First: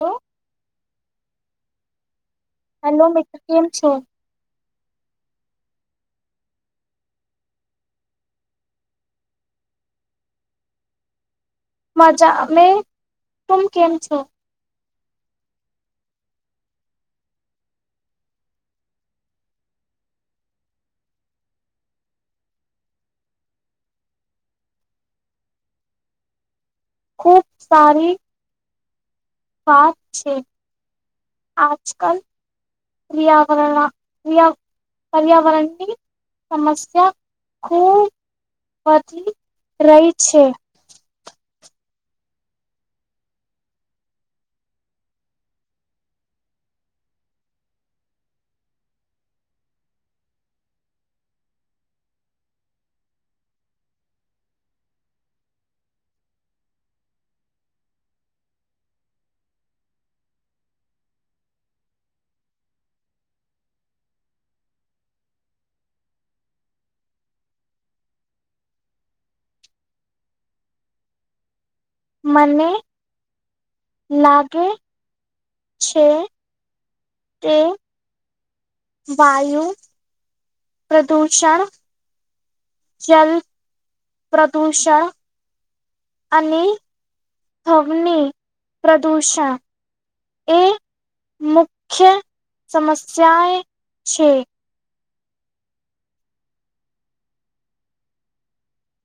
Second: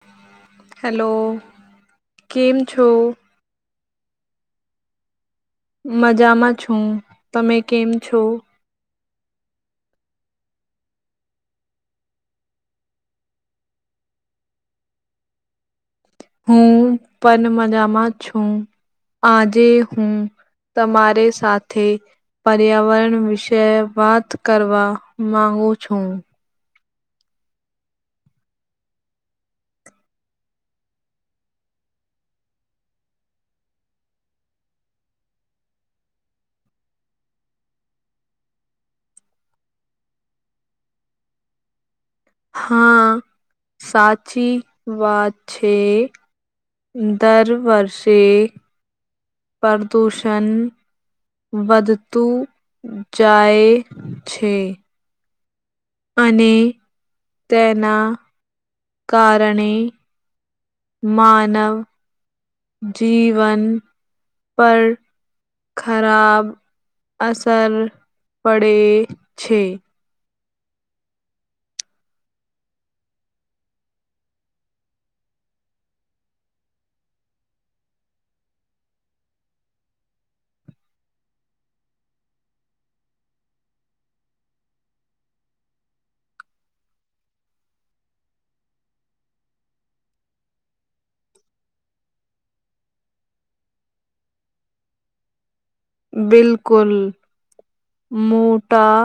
હો હેલો કેમ છો હલો મિત્ર કેમ છો. મજામાં છું તમે કેમ છો. મજા મેં તુંમ કેમ છો. હુપણ મજામાં છુ આજે હુ તમારે સાથે પર્યાવરણ વિશે વાત કરવા મામાંગુ છુ. ખૂબ સારી વાત છે આજ કલ વ્ર્યાકરણ ક્રિયા પર્યાવરણીની સમમસ્યા ખૂબ વધી રહી છે. હા સાચી વાત છે. દર વર્ષે પ્રદૂષણ વધતું જાય છે. અને તેના કારણે માનવ જીવન પર ખરાબ અસર પડે છે. મને લાગે છે કે વાયુ પ્રદૂષણ જલ પ્રદૂષણ અને અગ્નિ પ્રદૂષણ એ મુખ્ય સમસ્યાએ છે. બિલકુલ. મોટા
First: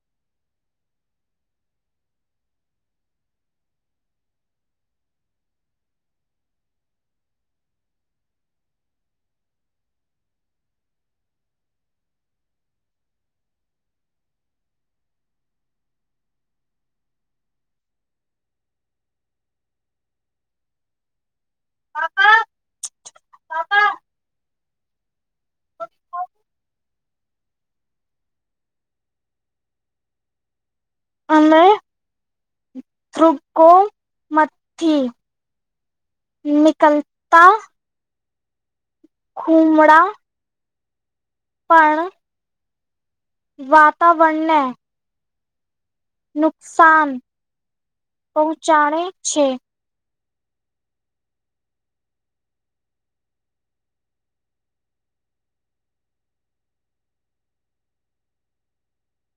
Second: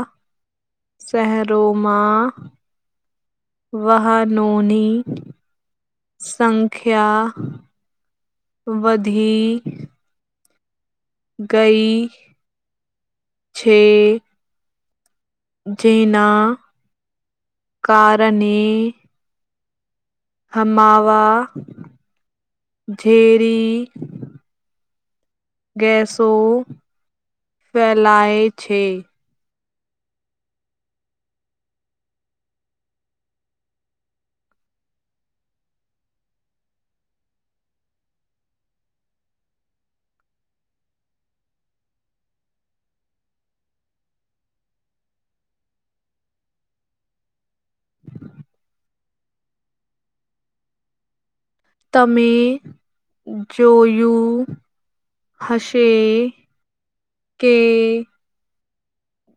શહેરોમાં વાહનોની સંખ્યા વધી ગઈ છે. જેના કારને હમાવા ઝેરી ગેસો ફેલાય છે. હમણે થ્રુકો મથી નીકલતા ખુમડા પણ વાતાવણ ને નુકસાન પહોંચાડે છે. તમે જોયું હશે કે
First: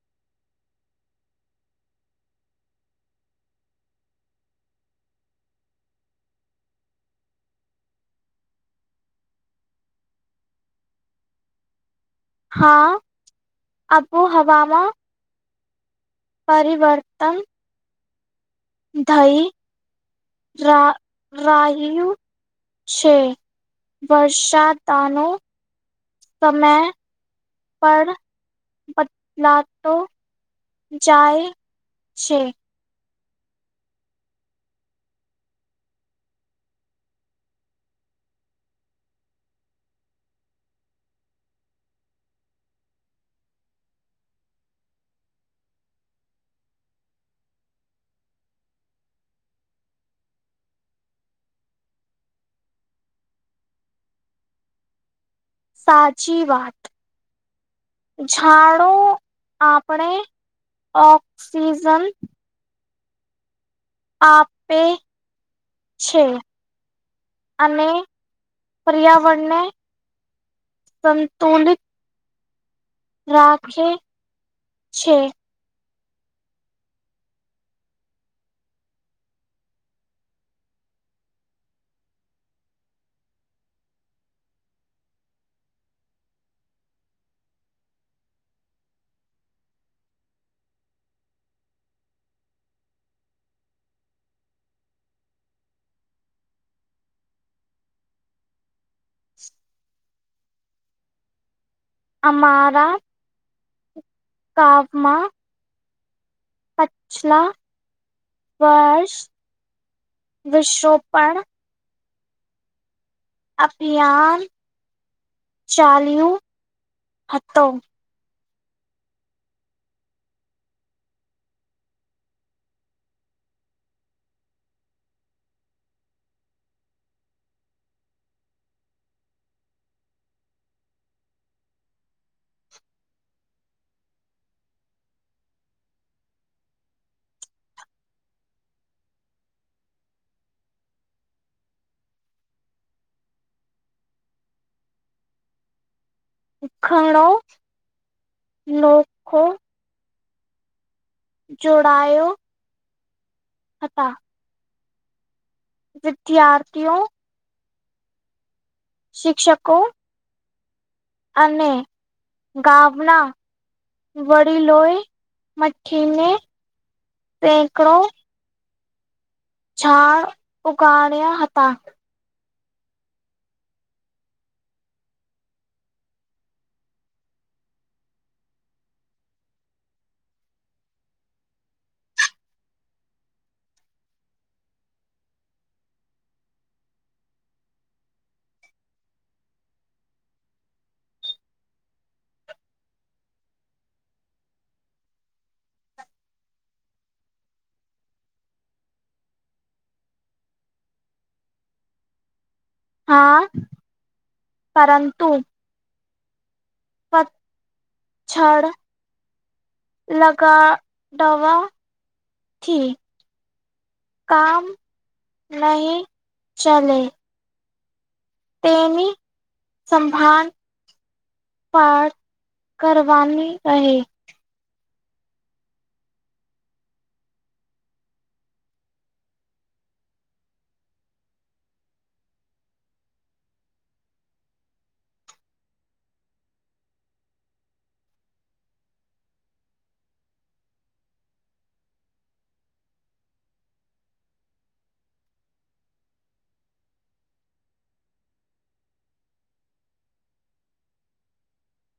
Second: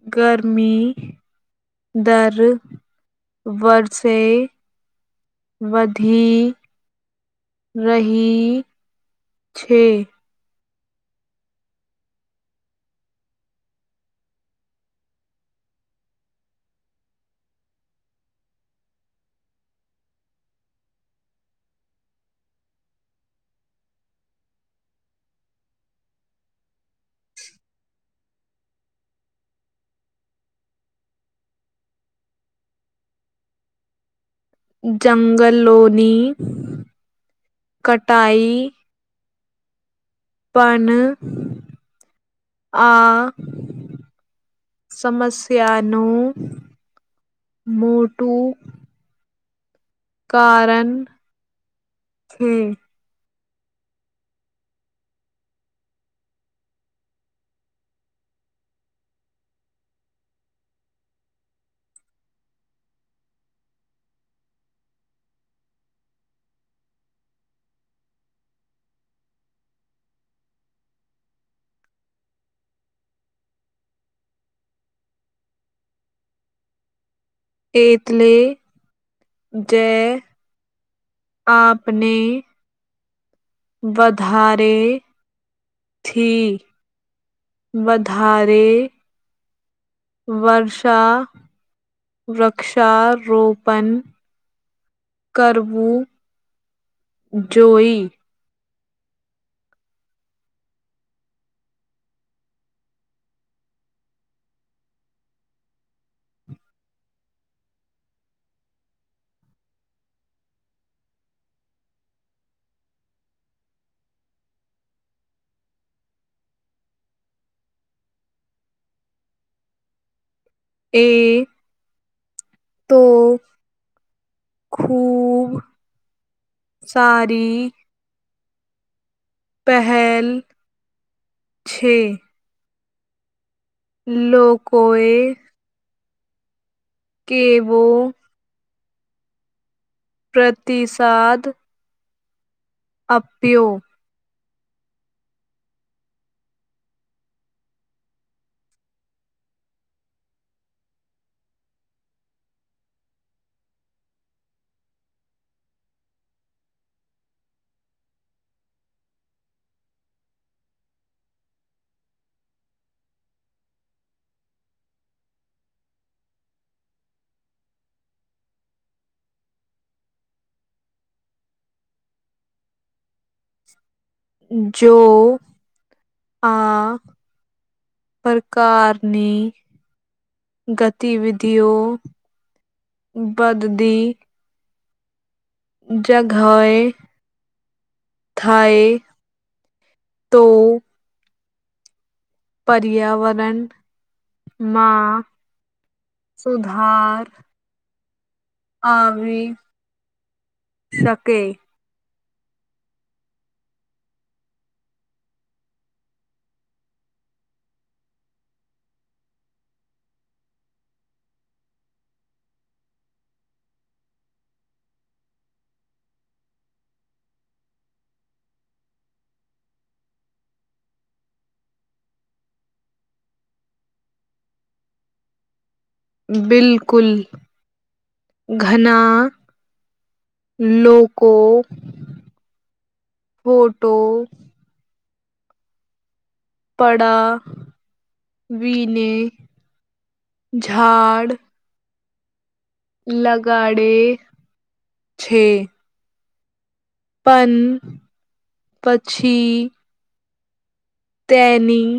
ગરમી દર વર્ષે વધી રહી છે. હા આબોહવામાં પરિવર્તન થઈ રા રાહ્યું છે. વર્ષાતાનું સમય પર બદલાતો જાય છે. જંગલોની કટાઈ પન આ સમસ્યાનું મોટું કારન છે. સાચી વાત. ઝાડો આપણે ઓક્સિજન આપે છે. અને પર્યાવરણને સંતુલિત રાખે છે. તેટલે જે આપને વધારે થી વધારે વર્ષા વૃક્ષારોપણ કરવું જોઈ. [inaudible] અમારા કાફમા પછલા વર્ષ વિશોપણ અભિયાન ચાલુ હતો. એ તો ખુબ સારી પહેલ છે. લોકોએ કેવો પ્રતિસાદ આપ્યો. ઘણો લોકો જોડાયો હતા. વિદ્યાર્થીઓ શિક્ષકો અને ગામના વડી લોય મઠીને સેકડો ઝાડ ઉગડ્યા હતા. જો આ પ્રકારની ગતિવિધિઓ બદદી જગા હૈ થાય તો પર્યાવરણ માં સુધાર આવી શકે. હા પરંતુ. પતજડ લગાડવાથી કામ નહીં ચલે. તેની સંભાન પાર કરવાની રહે. બિલકુલ ઘના લોકો ફોટો પડા વિને ઝાડ લગાડે છે. પણ પછી તેની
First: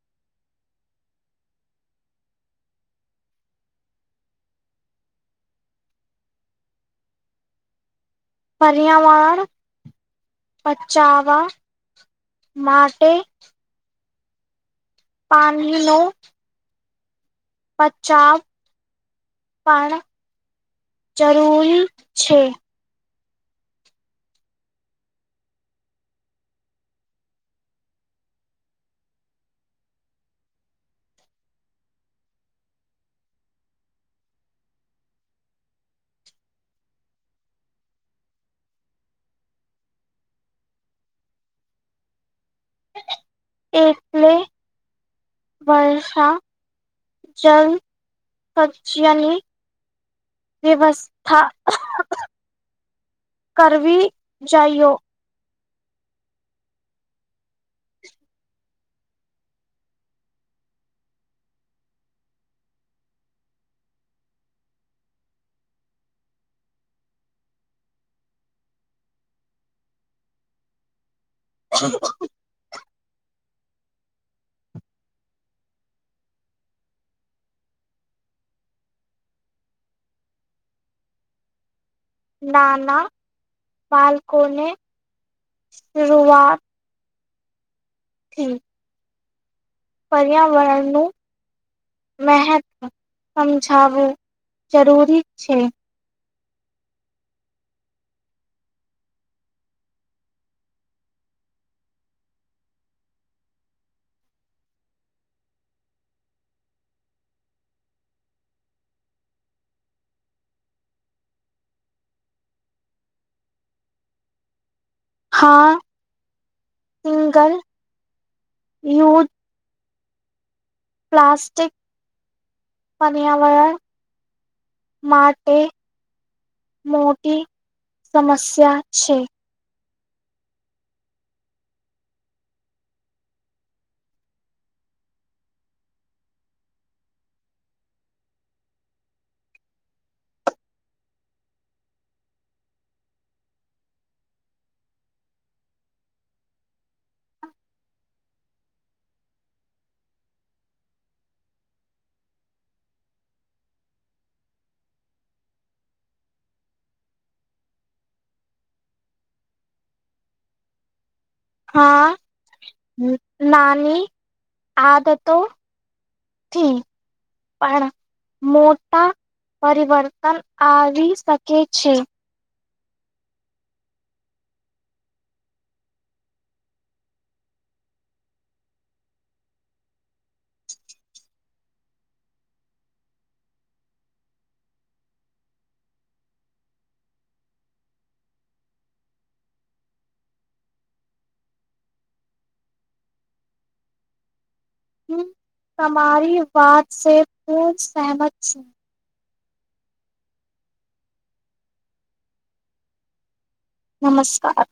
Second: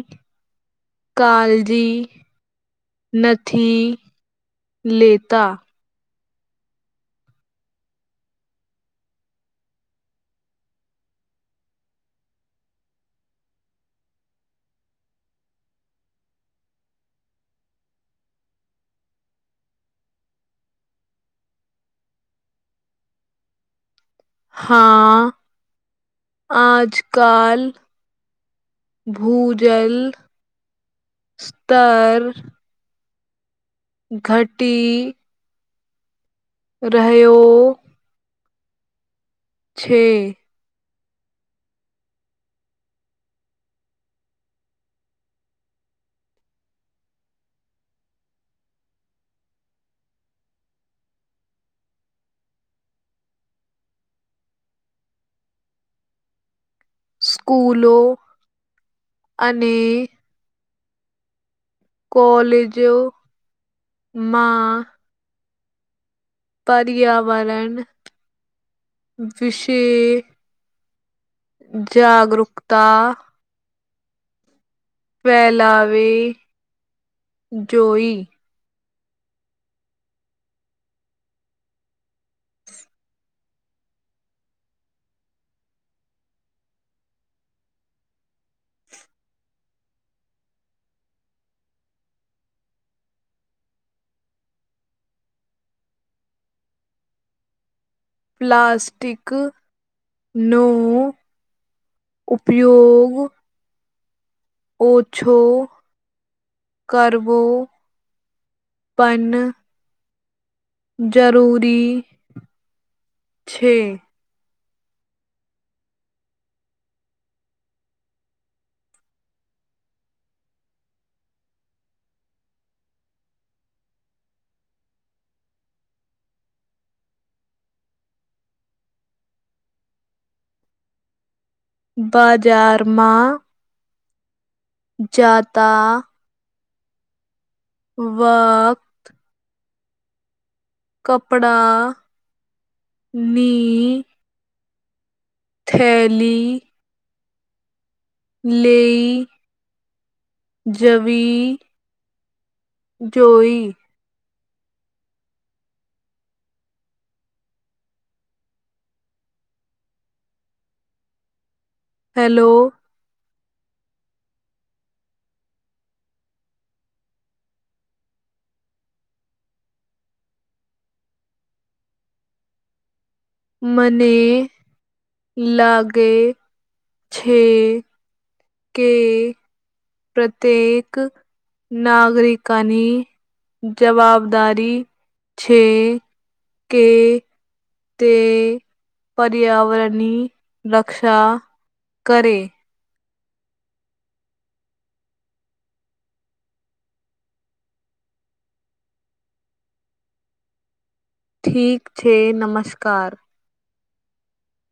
કાલજી નથી લેતા. પર્યાવરણ બચાવવા માટે પાણી [unintelligible] બચાવ પણ જરૂરી છે. હા આજ કાલ ભૂજલ સ્તર ઘટી રહ્યો છે. એકલે વર્ષ જલ સબ્જીયાની વ્યવસ્થા કરવી જાયઓ સ્કૂલો અને કોલેજમાં પર્યાવરણ વિશે જાગરુકતા ફેલાવે જોઈ નાના બાલકોને શરઆત ઠી પર્યાવરણનું મહત્વ સમજાવું જરૂરી છે પ્લાસ્ટિક નું ઉપયોગ ઓછો કરવો પન જરૂરી છે હા સિંગલ યુઝ પ્લાસ્ટિક પન્યાવરણ માટે મોટી સમસ્યા છે બાજારમાં જાતા વ કપડા ની થેલી લઈ જવી જોઈી હા હેલો નાની આદતો થી પણ મોટા પરિવર્તન આવી શકે છે મને લાગે છે કે પ્રત્યેક નાગરિકાની જવાબદારી છે કે તે પર્યાવરણી રક્ષા કરે. હું તમારી વાતસે ખૂબ સેહમત છું. ઠીક છે નમસ્કાર. નમસ્કાર.